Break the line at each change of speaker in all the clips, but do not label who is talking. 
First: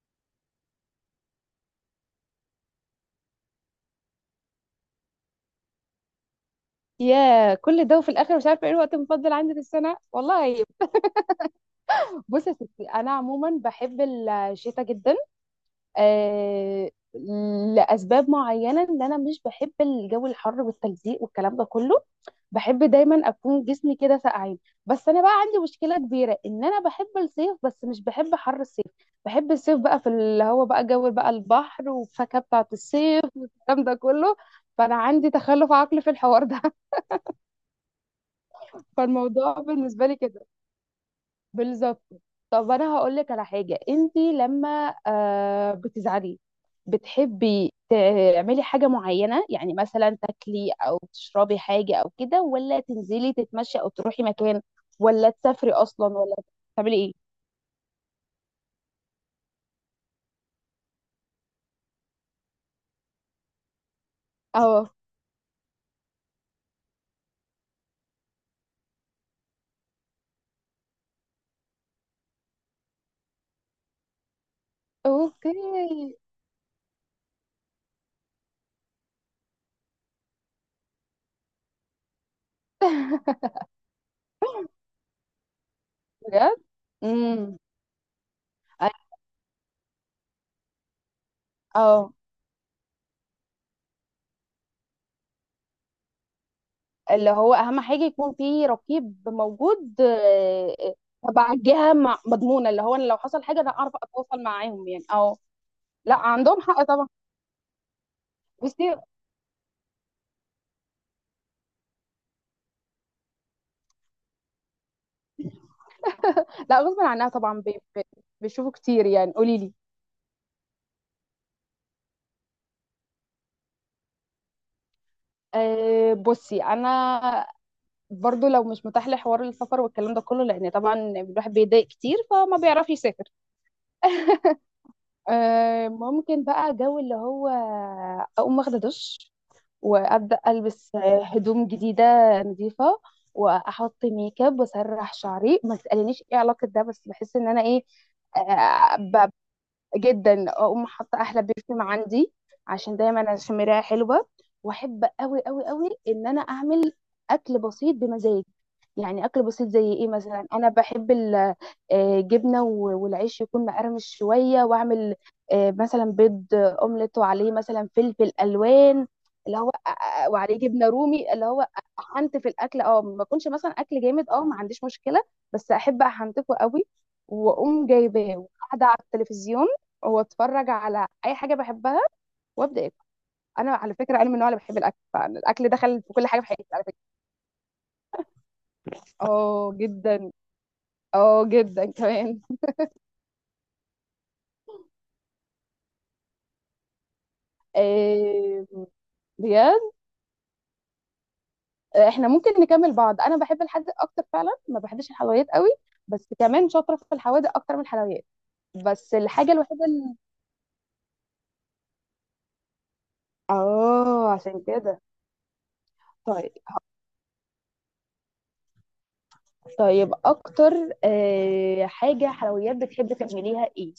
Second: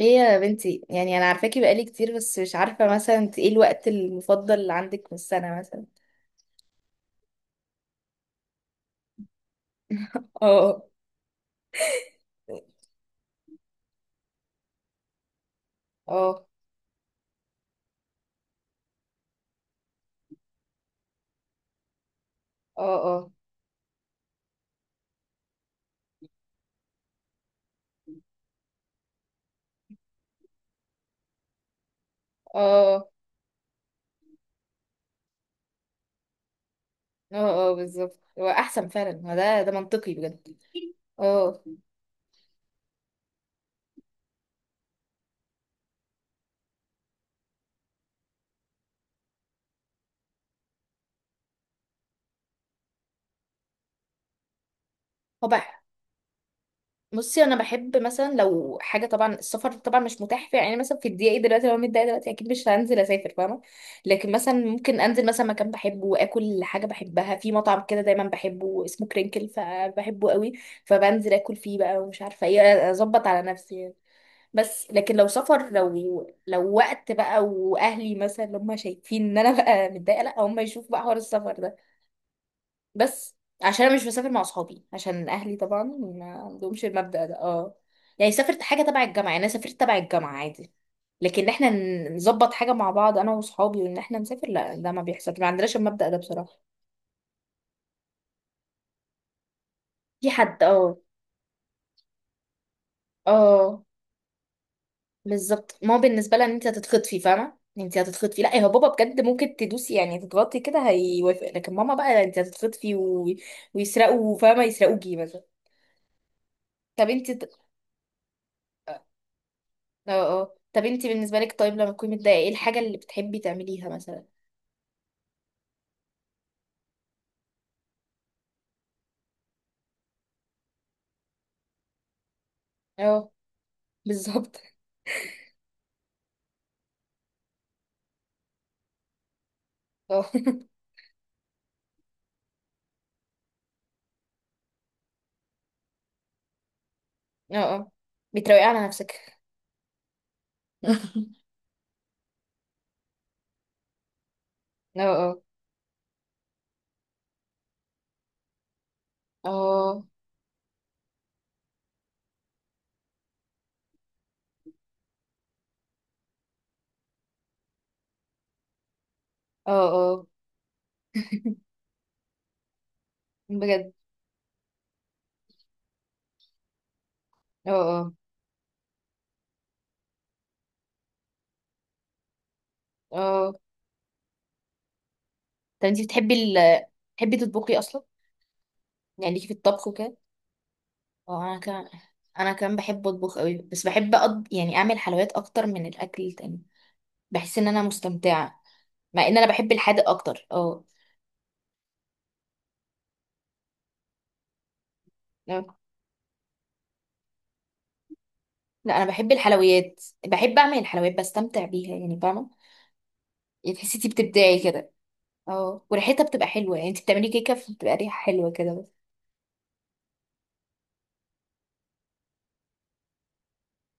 ايه يا بنتي؟ يعني انا عارفاكي بقالي كتير، بس مش عارفه مثلا انت ايه الوقت المفضل اللي عندك في السنه مثلا؟
يا كل ده وفي الاخر مش عارفه ايه الوقت المفضل عندي في السنه والله.
اه،
بصي يا ستي، انا عموما بحب الشتاء جدا.
اه،
آه لاسباب معينه، ان انا مش بحب الجو الحر والتلزيق والكلام ده كله. بحب
اه،
دايما
اه،
اكون جسمي كده ساقعين. بس انا بقى عندي مشكله كبيره، ان انا بحب الصيف بس مش بحب حر الصيف. بحب الصيف بقى في اللي هو بقى جو، بقى البحر والفاكهه بتاعه
اه،
الصيف والكلام ده كله. فانا عندي تخلف عقلي في الحوار ده.
اه، اه، بالظبط هو احسن فعلا، هو
فالموضوع
ده
بالنسبه
منطقي
لي كده،
بجد. اه.
بالظبط. طب انا هقول لك على حاجه، انت لما بتزعلي بتحبي تعملي حاجه معينه؟ يعني مثلا تاكلي او تشربي حاجه، او كده ولا تنزلي تتمشي، او تروحي مكان، ولا
هو
تسافري
بقى.
اصلا، ولا تعملي ايه؟
بصي، انا بحب مثلا لو حاجه، طبعا السفر طبعا مش متاح فيها، يعني مثلا في الدقيقه دي دلوقتي لو أنا متضايقه دلوقتي اكيد مش هنزل اسافر، فاهمه. لكن مثلا
اه.
ممكن انزل مثلا مكان بحبه، واكل حاجه بحبها في مطعم كده دايما بحبه، اسمه كرينكل، فبحبه قوي. فبنزل اكل فيه بقى، ومش عارفه ايه، اظبط على نفسي يعني. بس لكن لو سفر،
اوكي.
لو وقت بقى واهلي مثلا اللي هم شايفين ان انا بقى متضايقه، لا هم يشوفوا بقى حوار السفر ده. بس عشان انا مش بسافر مع اصحابي، عشان اهلي طبعا ما
بجد.
عندهمش المبدأ ده،
امم.
اه. يعني سافرت حاجه تبع الجامعه، يعني انا سافرت تبع الجامعه عادي. لكن احنا
اه،
نظبط حاجه مع بعض انا واصحابي، وان احنا نسافر، لا ده ما بيحصلش، ما عندناش المبدأ ده بصراحه.
اللي هو اهم حاجه يكون في رقيب موجود،
في حد، اه.
تبع الجهه مضمونه، اللي هو أنا لو حصل حاجه انا
اه،
اعرف اتواصل معاهم يعني. اه.
بالظبط، ما هو
لا
بالنسبه لها ان
عندهم
انت
حق طبعا.
هتتخطفي، فاهمه، انت هتتخطفي، لا هو بابا
بصي.
بجد ممكن تدوسي، يعني تتغطي كده هيوافق، لكن ماما بقى انت هتتخطفي و. ويسرقوا فاهمه، يسرقوكي مثلا.
لا غصب
طب
عنها
انت.
طبعا، بيشوفوا كتير يعني، قولي لي.
اه، اه، طب انتي بالنسبة لك طيب، لما تكوني متضايقة ايه الحاجة اللي بتحبي تعمليها مثلا؟
أه بصي انا برضو لو مش متاح لي حوار السفر والكلام ده كله، لان طبعا الواحد بيضايق كتير فما بيعرفش يسافر.
اه، بالظبط،
أه، ممكن بقى جو اللي هو اقوم واخده دش،
اه.
وابدا البس هدوم جديده نظيفه، واحط ميك اب واسرح شعري. ما تسالنيش ايه علاقه ده، بس بحس ان
اه،
انا ايه
اه، بتروقي على نفسك.
جدا. اقوم حاطه
اه،
احلى برفيوم عندي، عشان دايما عشان مرايه حلوه. واحب
اه،
قوي قوي قوي ان انا اعمل اكل بسيط بمزاج. يعني اكل بسيط زي
اه،
ايه؟ مثلا انا بحب الجبنه، والعيش يكون مقرمش شويه، واعمل مثلا بيض اومليت وعليه مثلا فلفل الوان، اللي هو
اه، اه،
وعليه جبنه رومي. اللي هو احنت في الاكل، اه، ما يكونش مثلا
بجد،
اكل جامد، اه ما عنديش مشكله. بس احب احنتفه قوي.
اه،
واقوم
اه،
جايباه وقاعده على التلفزيون، واتفرج على اي حاجه بحبها وابدا اكل.
اه،
انا على فكره انا من النوع اللي بحب الاكل، فالاكل
طب انتي
دخل في كل
بتحبي
حاجه في حياتي
ال
على فكره.
بتحبي تطبخي اصلا؟ يعني ليكي في
اه
الطبخ وكده؟
جدا.
اه،
اه
انا كمان.
جدا كمان.
انا كمان بحب اطبخ قوي، بس بحب يعني اعمل حلويات اكتر من الاكل التاني. بحس ان انا مستمتعة،
إيه.
مع ان انا بحب
بجد.
الحادق اكتر، اه.
احنا ممكن نكمل بعض، انا بحب الحادق اكتر فعلا، ما بحبش الحلويات قوي.
اه.
بس كمان شاطره في الحوادق اكتر من الحلويات.
لا انا
بس
بحب
الحاجه الوحيده
الحلويات،
اللي...
بحب اعمل الحلويات، بستمتع بيها يعني فاهمه. يعني تحسي انتي
اه
بتبدعي
عشان
كده.
كده.
اه، وريحتها بتبقى
طيب.
حلوه، يعني انت بتعملي كيكه فبتبقى ريحه حلوه كده بس.
طيب اكتر حاجه حلويات بتحبي تعمليها ايه؟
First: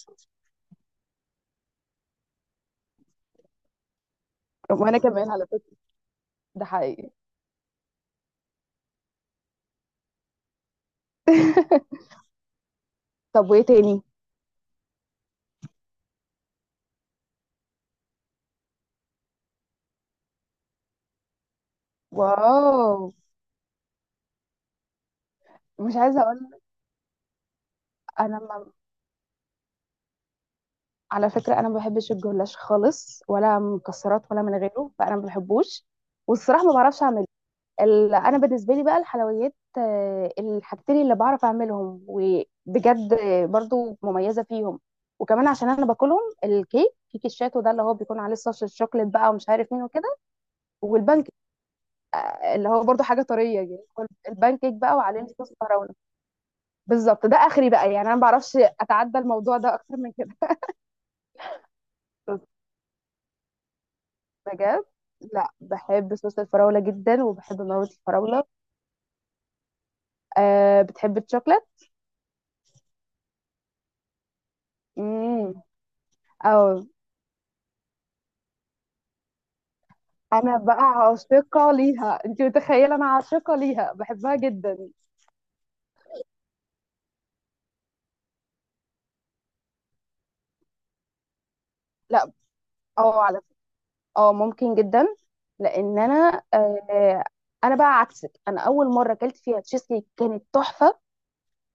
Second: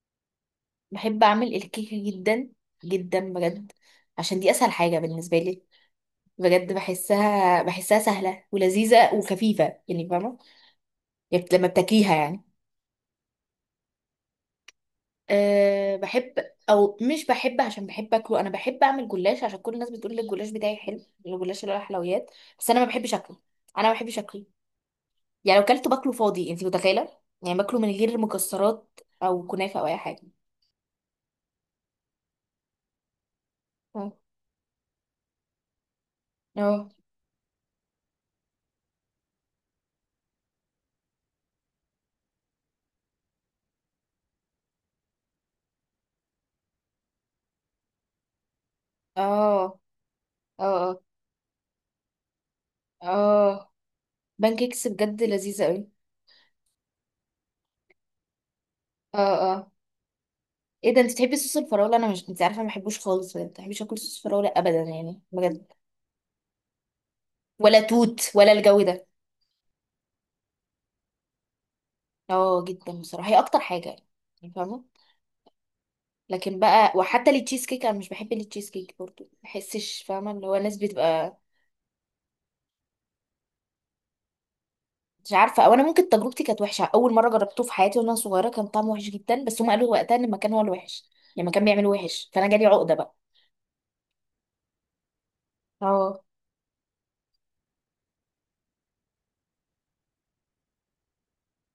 بحب اعمل الكيكه جدا، جدا بجد، عشان دي اسهل
وانا
حاجه
كمان
بالنسبه
على
لي.
فكره. ده
بجد،
حقيقي.
بحسها سهله ولذيذه وخفيفه يعني فاهمه. يعني لما بتاكليها يعني.
طب وايه تاني؟
أه بحب، او مش بحب عشان بحب اكله، انا بحب اعمل جلاش، عشان كل الناس بتقول لي الجلاش بتاعي حلو. الجلاش اللي هو الحلويات. بس انا ما
واو.
بحبش اكله، انا ما بحبش اكله. يعني لو كلته
مش
باكله
عايزه اقول
فاضي
لك،
انت متخيله، يعني باكله من غير
انا ما،
مكسرات او كنافه او اي حاجه.
على فكره انا ما بحبش الجلاش خالص، ولا
اه،
مكسرات ولا من غيره، فانا ما بحبوش. والصراحه ما
اه،
بعرفش اعمله. ال... انا بالنسبه لي بقى الحلويات، الحاجتين اللي بعرف اعملهم وبجد برضو مميزه فيهم، وكمان عشان انا باكلهم، الكيك، كيك الشاتو ده اللي هو بيكون عليه صوص الشوكليت بقى ومش عارف
اه،
مين وكده.
اه،
والبانكيك اللي هو برضو حاجه طريه،
اه،
يعني هو البانكيك
بانكيكس
بقى
بجد
وعليه صوص
لذيذه قوي.
فراوله. بالضبط ده آخري بقى، يعني أنا ما باعرفش أتعدى
اه،
الموضوع
اه،
ده أكتر من كده.
ايه ده؟ انت بتحبي صوص الفراوله؟ انا، مش انت عارفه، ما بحبوش خالص بجد، ما بحبش اكل صوص فراوله ابدا،
بجد.
يعني
لا
بجد.
بحب صوص الفراولة جدا، وبحب
ولا
مكرونة
توت،
الفراولة.
ولا الجو ده.
أه بتحب الشوكليت.
اه، جدا، بصراحه هي اكتر حاجه، يعني فاهمه.
امم.
لكن
أو،
بقى، وحتى التشيز كيك انا مش بحب التشيز كيك برضو، ما بحسش، فاهمه، اللي هو
أنا
الناس
بقى
بتبقى.
عاشقة ليها، أنت متخيلة، أنا عاشقة ليها، بحبها جدا.
مش عارفه، او انا ممكن تجربتي كانت وحشه، اول مره جربته في حياتي وانا صغيره كان طعمه وحش جدا، بس هم قالوا وقتها ان المكان هو الوحش. يعني المكان بيعمل وحش،
لا.
فانا جالي عقده بقى.
أه على فكرة. أه ممكن جدا. لأن
اه،
أنا أه، أنا بقى عكسك، أنا أول مرة أكلت فيها تشيز كيك كانت تحفة.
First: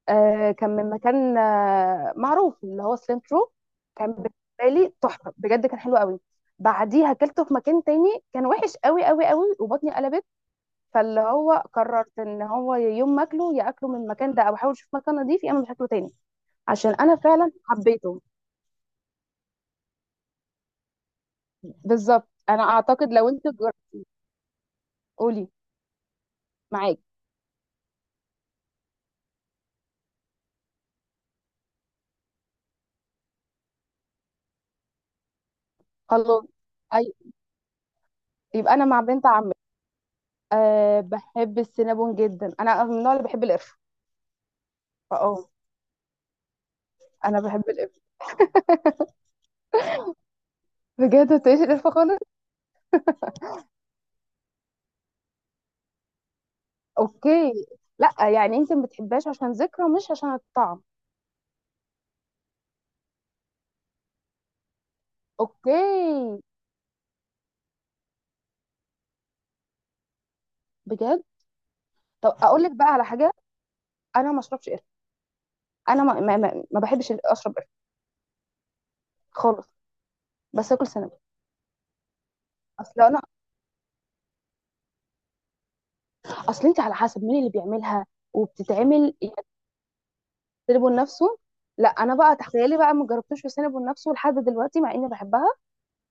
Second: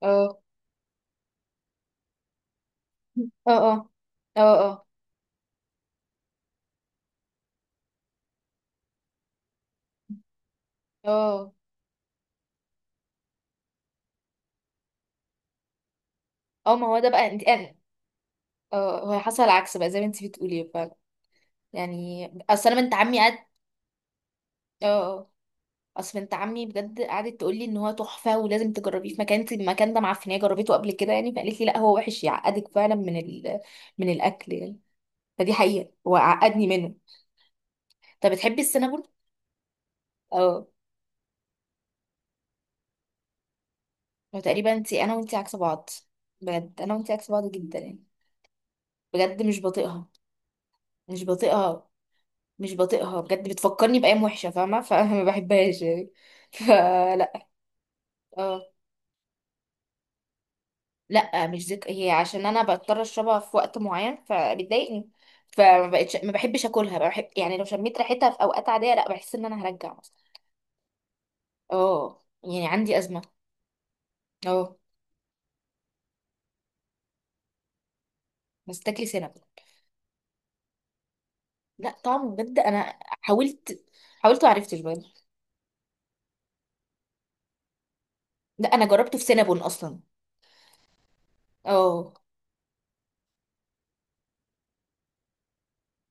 اه،
آه كان من مكان معروف، اللي هو سليم
اه،
ترو.
اه،
كان
اه،
بالنسبه
اه،
لي تحفه بجد، كان حلو قوي. بعديها اكلته في مكان تاني، كان وحش قوي قوي قوي وبطني قلبت. فاللي
اه،
هو قررت ان هو يوم ما اكله يا اكله من المكان ده، او احاول اشوف مكان نضيف، يا اما مش هاكله تاني.
اه، ما
عشان
هو ده
انا
بقى انت،
فعلا
انا.
حبيته.
اه، هو حصل العكس بقى زي ما انت بتقولي فعلا. يعني
بالظبط. انا
اصل انا بنت
اعتقد
عمي
لو
قعد.
انت جر...
اه، اه،
قولي.
اصل بنت عمي
معاك.
بجد قعدت تقول لي ان هو تحفه ولازم تجربيه في مكان، انت المكان ده معفنيه، جربته قبل كده يعني، فقالت لي لا هو وحش يعقدك فعلا من من الاكل يعني. فدي حقيقه
خلاص.
وعقدني منه.
اي.
طب بتحبي
يبقى انا مع
السينابون؟
بنت عمي.
اه،
أه بحب السينابون جدا، انا من النوع اللي بحب القرفه.
هو تقريبا انا وانتي
فاه.
عكس بعض، بجد انا وانتي عكس
انا
بعض
بحب
جدا
القرفه.
يعني. بجد مش بطيقها، مش
بجد ما تقوليش
بطيقها،
القرفه خالص.
مش بطيقها بجد، بتفكرني بايام وحشه فاهمه، فما بحبهاش يعني. فلا.
اوكي. لا يعني
اه،
انت ما بتحبهاش عشان ذكرى، مش عشان الطعم.
لا، مش ذك هي عشان انا بضطر اشربها في وقت معين فبتضايقني،
اوكي.
فما بقتش ما بحبش اكلها، بحب يعني لو شميت ريحتها في اوقات عاديه لا، بحس ان انا هرجع مثلا.
بجد.
اه،
طب اقول
يعني
لك بقى
عندي
على
ازمه.
حاجه، انا ما اشربش
اه،
قرفه، انا ما بحبش اشرب قرفه
بس تاكلي سينابون.
خالص. بس اكل سنه.
لا طعمه، بجد انا
اصل انا.
حاولت، وعرفتش بجد.
اصل انت على حسب مين اللي بيعملها
لا انا
وبتتعمل
جربته في
يعني.
سينابون اصلا.
سينابون نفسه. لا
اه،
انا بقى، تخيلي بقى، ما جربتوش في سينابون نفسه لحد دلوقتي، مع اني بحبها.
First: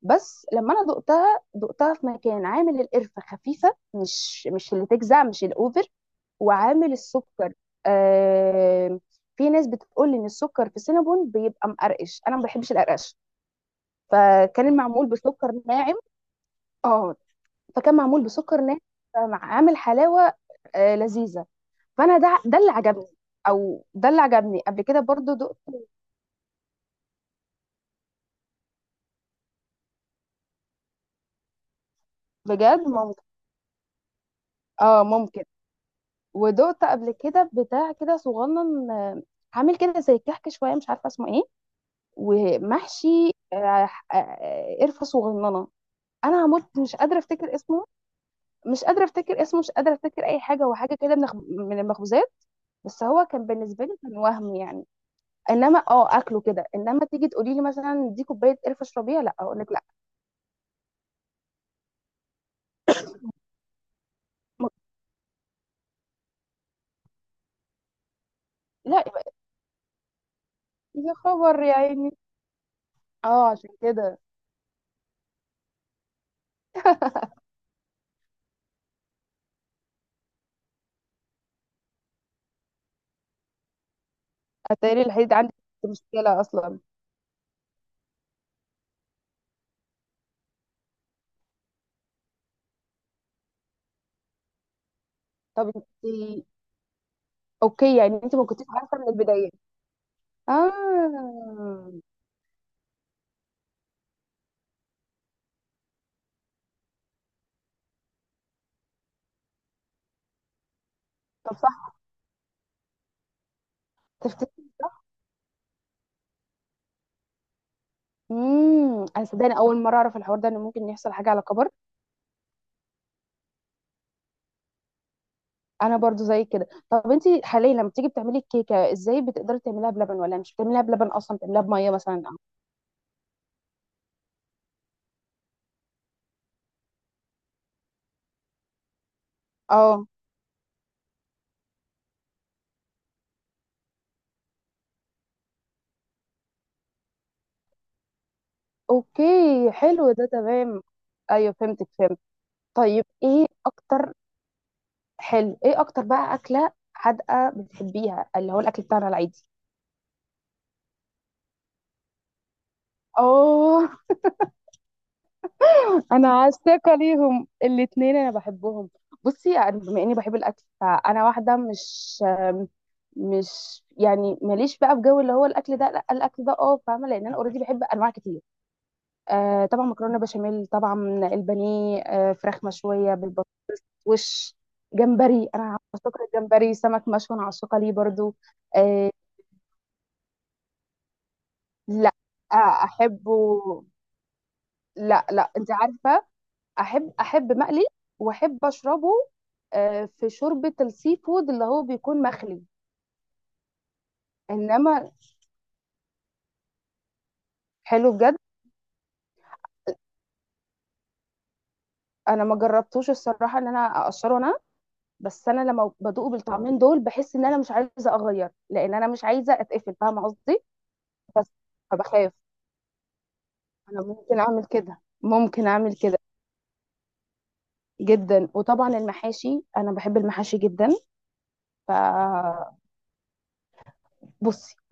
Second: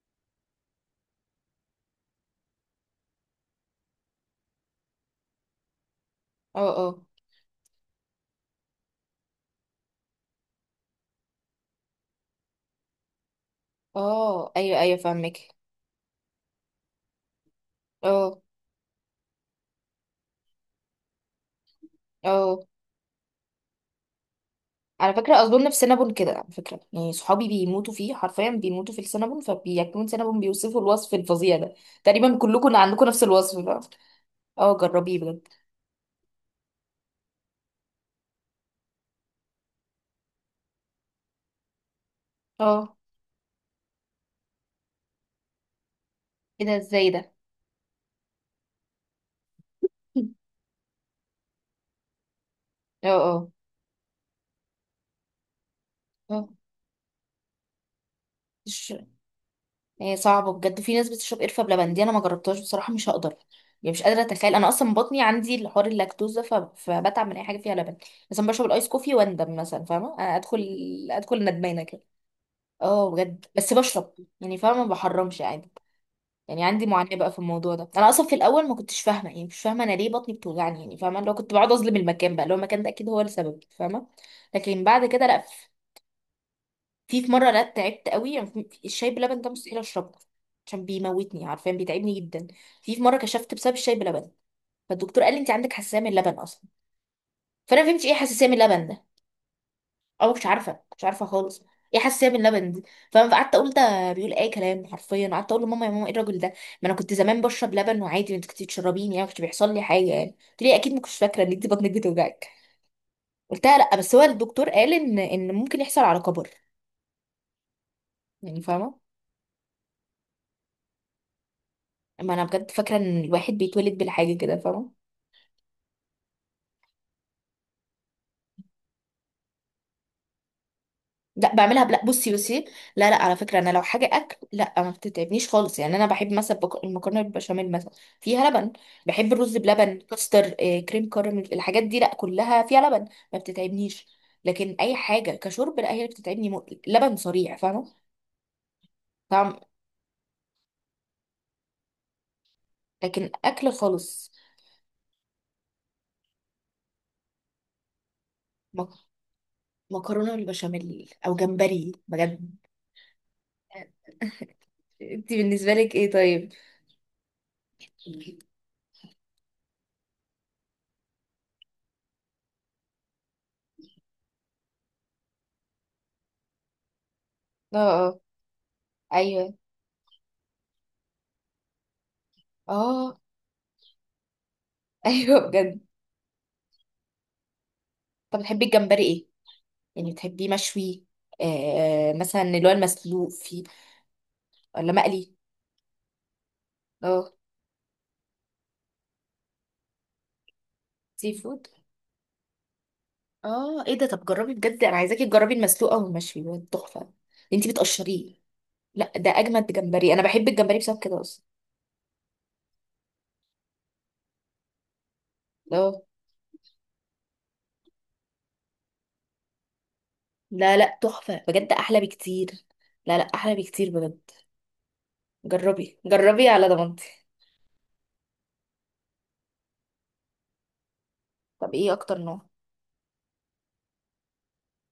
بس لما انا دقتها في مكان عامل القرفه خفيفه، مش اللي تجزع، مش الاوفر،
اه،
وعامل
اه،
السكر. آه. في ناس بتقول ان السكر في سينابون بيبقى مقرقش، انا ما بحبش القرقش.
اه،
فكان
ايوه، ايوه،
المعمول بسكر
فاهمك.
ناعم. اه. فكان معمول
اه،
بسكر ناعم، فعامل حلاوه لذيذه، فانا ده
اه،
اللي عجبني. او ده اللي عجبني قبل كده،
على
برضو
فكره
دقت.
اظن في سينابون كده، على فكره يعني صحابي بيموتوا فيه حرفيا، بيموتوا في السينابون، فبياكلون سينابون بيوصفوا الوصف الفظيع ده. تقريبا كلكم
بجد
عندكم
ممكن.
نفس الوصف ده. اه،
اه
جربيه
ممكن.
بجد.
ودقت قبل كده بتاع كده صغنن عامل كده زي الكحك شويه، مش عارفه اسمه ايه،
اه،
ومحشي قرفه صغننه. انا
ايه ده؟
هموت مش
ازاي
قادره
ده؟
افتكر اسمه. مش قادره افتكر اسمه، مش قادره افتكر اي حاجه. هو حاجه كده من من المخبوزات. بس
اه،
هو كان
اه،
بالنسبه لي كان وهم يعني. انما اه اكله كده، انما تيجي تقولي لي مثلا دي كوبايه قرفه
اه،
اشربيها، لا اقول لك لا.
هي صعبة بجد، في ناس بتشرب قرفة بلبن دي، انا ما جربتهاش بصراحة مش هقدر. يعني مش قادرة اتخيل، انا
م-
اصلا بطني عندي الحوار اللاكتوز ده، فبتعب من اي حاجة فيها لبن. مثلا بشرب الايس
لا.
كوفي
يبقى...
واندم مثلا، فاهمة انا ادخل
يا
ادخل
خبر يا
ندمانة كده.
عيني.
اه بجد،
اه عشان
بس بشرب،
كده.
يعني فاهمة ما بحرمش عادي. يعني عندي معاناة بقى في الموضوع ده، انا اصلا في الاول ما كنتش فاهمة، يعني مش فاهمة انا ليه بطني بتوجعني، يعني فاهمة لو كنت بقعد اظلم المكان بقى، لو المكان ده اكيد هو السبب، فاهمة. لكن
اتاري
بعد كده
الحديد
لا.
عندي مشكله اصلا.
في مرة، لا تعبت قوي يعني، الشاي بلبن ده مستحيل اشربه، عشان بيموتني، عارفة بيتعبني جدا. في مرة كشفت بسبب الشاي بلبن، فالدكتور قال لي انت
طب
عندك
انت.
حساسية من اللبن اصلا. فانا ما
اوكي،
فهمتش ايه
يعني انت ما
حساسية من
كنتيش
اللبن
عارفه
ده،
من البدايه.
او مش عارفة، مش عارفة خالص.
اه.
ايه حساسية من اللبن دي؟ فانا قعدت اقول ده بيقول اي كلام، حرفيا قعدت اقول لماما، يا ماما ايه الراجل ده؟ ما انا كنت زمان بشرب لبن وعادي، انت كنت بتشربيني يعني، ما كنتش بيحصل لي حاجة، يعني قلت لي اكيد ما كنتش فاكرة ان
طب
انت بطنك
صح.
بتوجعك. قلتها لا، بس هو
تفتكر.
الدكتور قال ان ممكن يحصل على كبر. يعني فاهمة.
امم، انا صدقني اول مره اعرف الحوار ده، ان ممكن يحصل حاجه على كبر.
ما انا بجد فاكره ان الواحد بيتولد بالحاجه كده فاهمه.
انا برضو زي كده. طب انت حاليا لما بتيجي بتعملي الكيكه ازاي؟ بتقدري تعمليها بلبن ولا مش بتعمليها بلبن اصلا؟
لا
بتعمليها
بعملها
بميه
لا،
مثلا؟
بصي. لا لا، على فكره انا لو حاجه اكل لا ما بتتعبنيش خالص، يعني انا بحب مثلا، المكرونه بالبشاميل مثلا فيها لبن. بحب الرز بلبن،
اه.
كاستر، كريم كراميل، الحاجات دي لا كلها فيها لبن، ما بتتعبنيش. لكن اي حاجه كشرب لا، هي اللي بتتعبني، لبن صريع فاهمه.
اوكي
طعم.
حلو ده تمام. ايوه فهمتك، فهمت. طيب
لكن
ايه
اكل
اكتر.
خالص.
حلو، ايه اكتر بقى اكله حادقه بتحبيها، اللي هو الاكل
مك-
بتاعنا العادي؟
مكرونه بالبشاميل، او جمبري بجد.
اه.
انت بالنسبه لك ايه
انا
طيب؟
عاشقه ليهم الاتنين، انا بحبهم. بصي يعني، بما اني بحب الاكل، فانا واحده مش، مش يعني ماليش بقى في جو اللي هو الاكل ده، لا الاكل ده اه فاهمه، لان انا اوريدي
اه،
بحب انواع
اه،
كتير.
ايوه،
آه طبعا، مكرونه بشاميل طبعا، البانيه، آه فراخ مشويه
اه،
بالبطوش،
ايوه
جمبري. انا
بجد.
عاشقه الجمبري. سمك مشوي انا عاشقه ليه برضو.
طب بتحبي الجمبري
آه.
ايه؟ يعني بتحبيه مشوي؟
لا.
مثلا اللي هو
آه
المسلوق
احبه.
فيه، ولا
لا
مقلي؟
لا انت عارفه، احب
اه،
احب مقلي. واحب اشربه في شوربه السي
سي
فود،
فود.
اللي هو بيكون مخلي.
اه، ايه ده؟ طب جربي بجد، انا
انما
عايزاكي تجربي المسلوق او المشوي بجد تحفه. انتي
حلو
بتقشريه؟
بجد.
لا ده اجمد جمبري، انا بحب الجمبري بسبب كده اصلا.
انا ما جربتوش الصراحه، ان انا اقشره انا. بس انا لما
اه،
بدوق بالطعمين دول، بحس ان انا مش عايزه اغير، لان انا مش عايزه اتقفل، فاهمه قصدي.
لا لا، تحفه
بس
بجد، احلى
فبخاف.
بكتير. لا لا احلى بكتير
انا
بجد.
ممكن اعمل كده، ممكن اعمل
جربي
كده.
جربي على ضمانتي.
جدا. وطبعا المحاشي، انا بحب المحاشي جدا.
طب ايه اكتر نوع؟
فبصي،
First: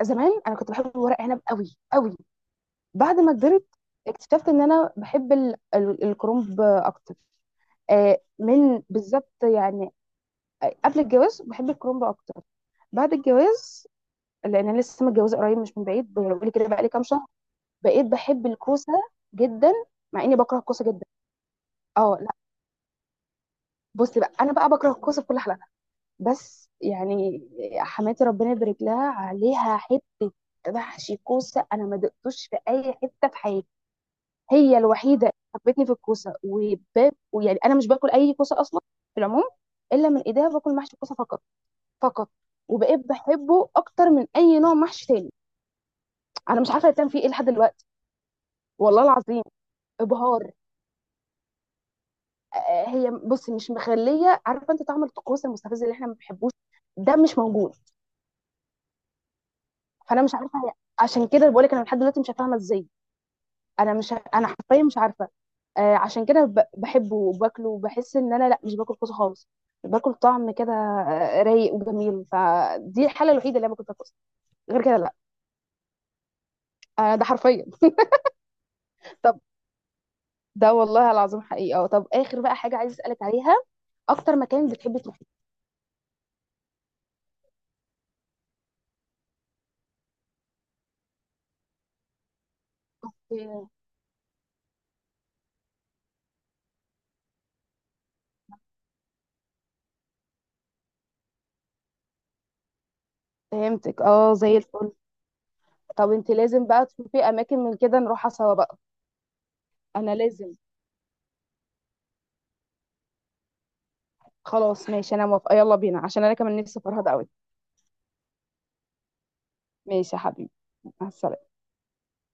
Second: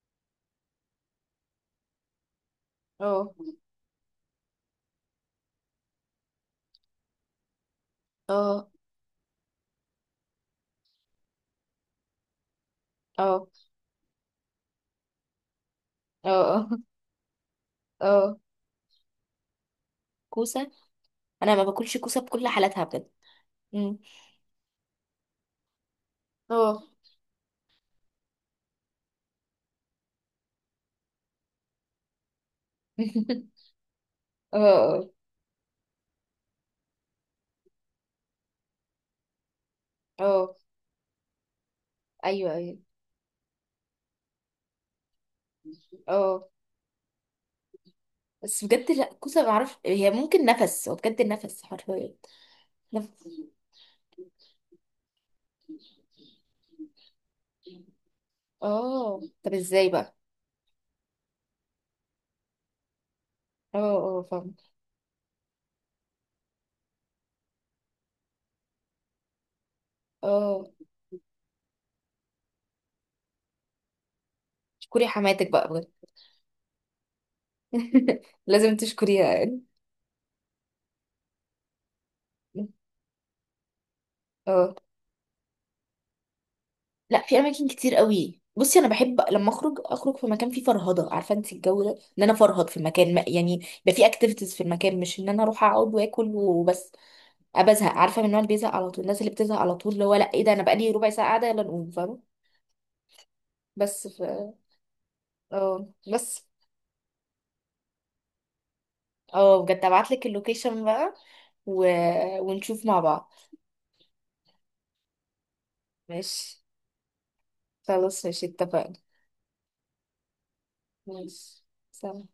زمان انا كنت بحب ورق عنب قوي قوي. بعد
اه،
ما كبرت اكتشفت ان انا بحب الكرومب اكتر.
اه،
من بالظبط يعني قبل الجواز بحب الكرومب اكتر. بعد
اه،
الجواز، لان انا لسه متجوزه قريب مش من بعيد،
اه،
بقولي كده
اه،
بقالي كام شهر، بقيت
آه.
بحب الكوسه جدا. مع اني بكره
كوسه،
الكوسه جدا.
انا ما باكلش
اه
كوسه
لا.
بكل حالاتها بجد. مم.
بصي بقى، انا بقى بكره الكوسه بكل حالاتها. بس
اه،
يعني حماتي ربنا يبارك لها عليها، حته محشي كوسه انا ما دقتوش في اي حته في حياتي. هي
اه، اه،
الوحيده اللي حبتني في الكوسه، وباب ويعني انا مش باكل اي كوسه اصلا في العموم، الا من ايديها
اه،
باكل محشي الكوسه فقط. فقط.
ايوه، ايوه،
وبقيت بحبه اكتر من اي نوع محشي تاني.
اه.
انا مش عارفه بتعمل فيه ايه لحد دلوقتي.
بس بجد
والله
لا كوسه
العظيم.
ما اعرفش، هي ممكن
ابهار،
نفس، هو بجد النفس حرفيا.
هي
نفس.
بصي مش مخليه، عارفه انت طعم الطقوس المستفز اللي احنا ما بنحبوش؟ ده مش موجود.
اه، طب ازاي بقى؟
فانا مش عارفه هي، عشان كده بقول لك انا لحد دلوقتي مش فاهمه ازاي.
اه، اه،
انا
فاهم.
حرفيا مش عارفه. آه عشان كده بحبه وباكله، وبحس ان انا لا مش باكل كوسه خالص، باكل طعم
اه،
كده رايق وجميل، فدي الحاله الوحيده اللي انا باكل فيها كوسه. غير كده
اشكري
لا.
حماتك بقى بجد.
آه ده حرفيا.
لازم تشكريها
طب
يعني.
ده والله العظيم حقيقه. طب اخر بقى حاجه عايز اسالك عليها، اكتر مكان
اه،
بتحبي تروحي.
لا في اماكن كتير قوي، بصي انا بحب لما اخرج، اخرج في مكان فيه فرهضه، عارفه انت الجو ده، ان انا افرهد في المكان يعني،
إيه.
يبقى فيه اكتيفيتيز في المكان، مش ان انا اروح اقعد واكل وبس. بزهق، عارفه من النوع اللي بيزهق على طول، الناس اللي بتزهق على طول، اللي هو لا ايه ده انا بقالي ربع ساعه قاعده يلا نقوم، فاهمه.
فهمتك،
بس
اه زي الفل.
اه
طب انت
بس.
لازم بقى تشوفي اماكن من كده نروحها سوا بقى.
اه بجد ابعت
انا
لك
لازم.
اللوكيشن بقى، و... ونشوف مع بعض.
خلاص ماشي، انا موافقه، يلا بينا، عشان انا كمان
ماشي،
نفسي فرهده قوي.
خلاص ماشي، اتفقنا.
ماشي يا حبيبي. مع السلامه.
ماشي. سلام.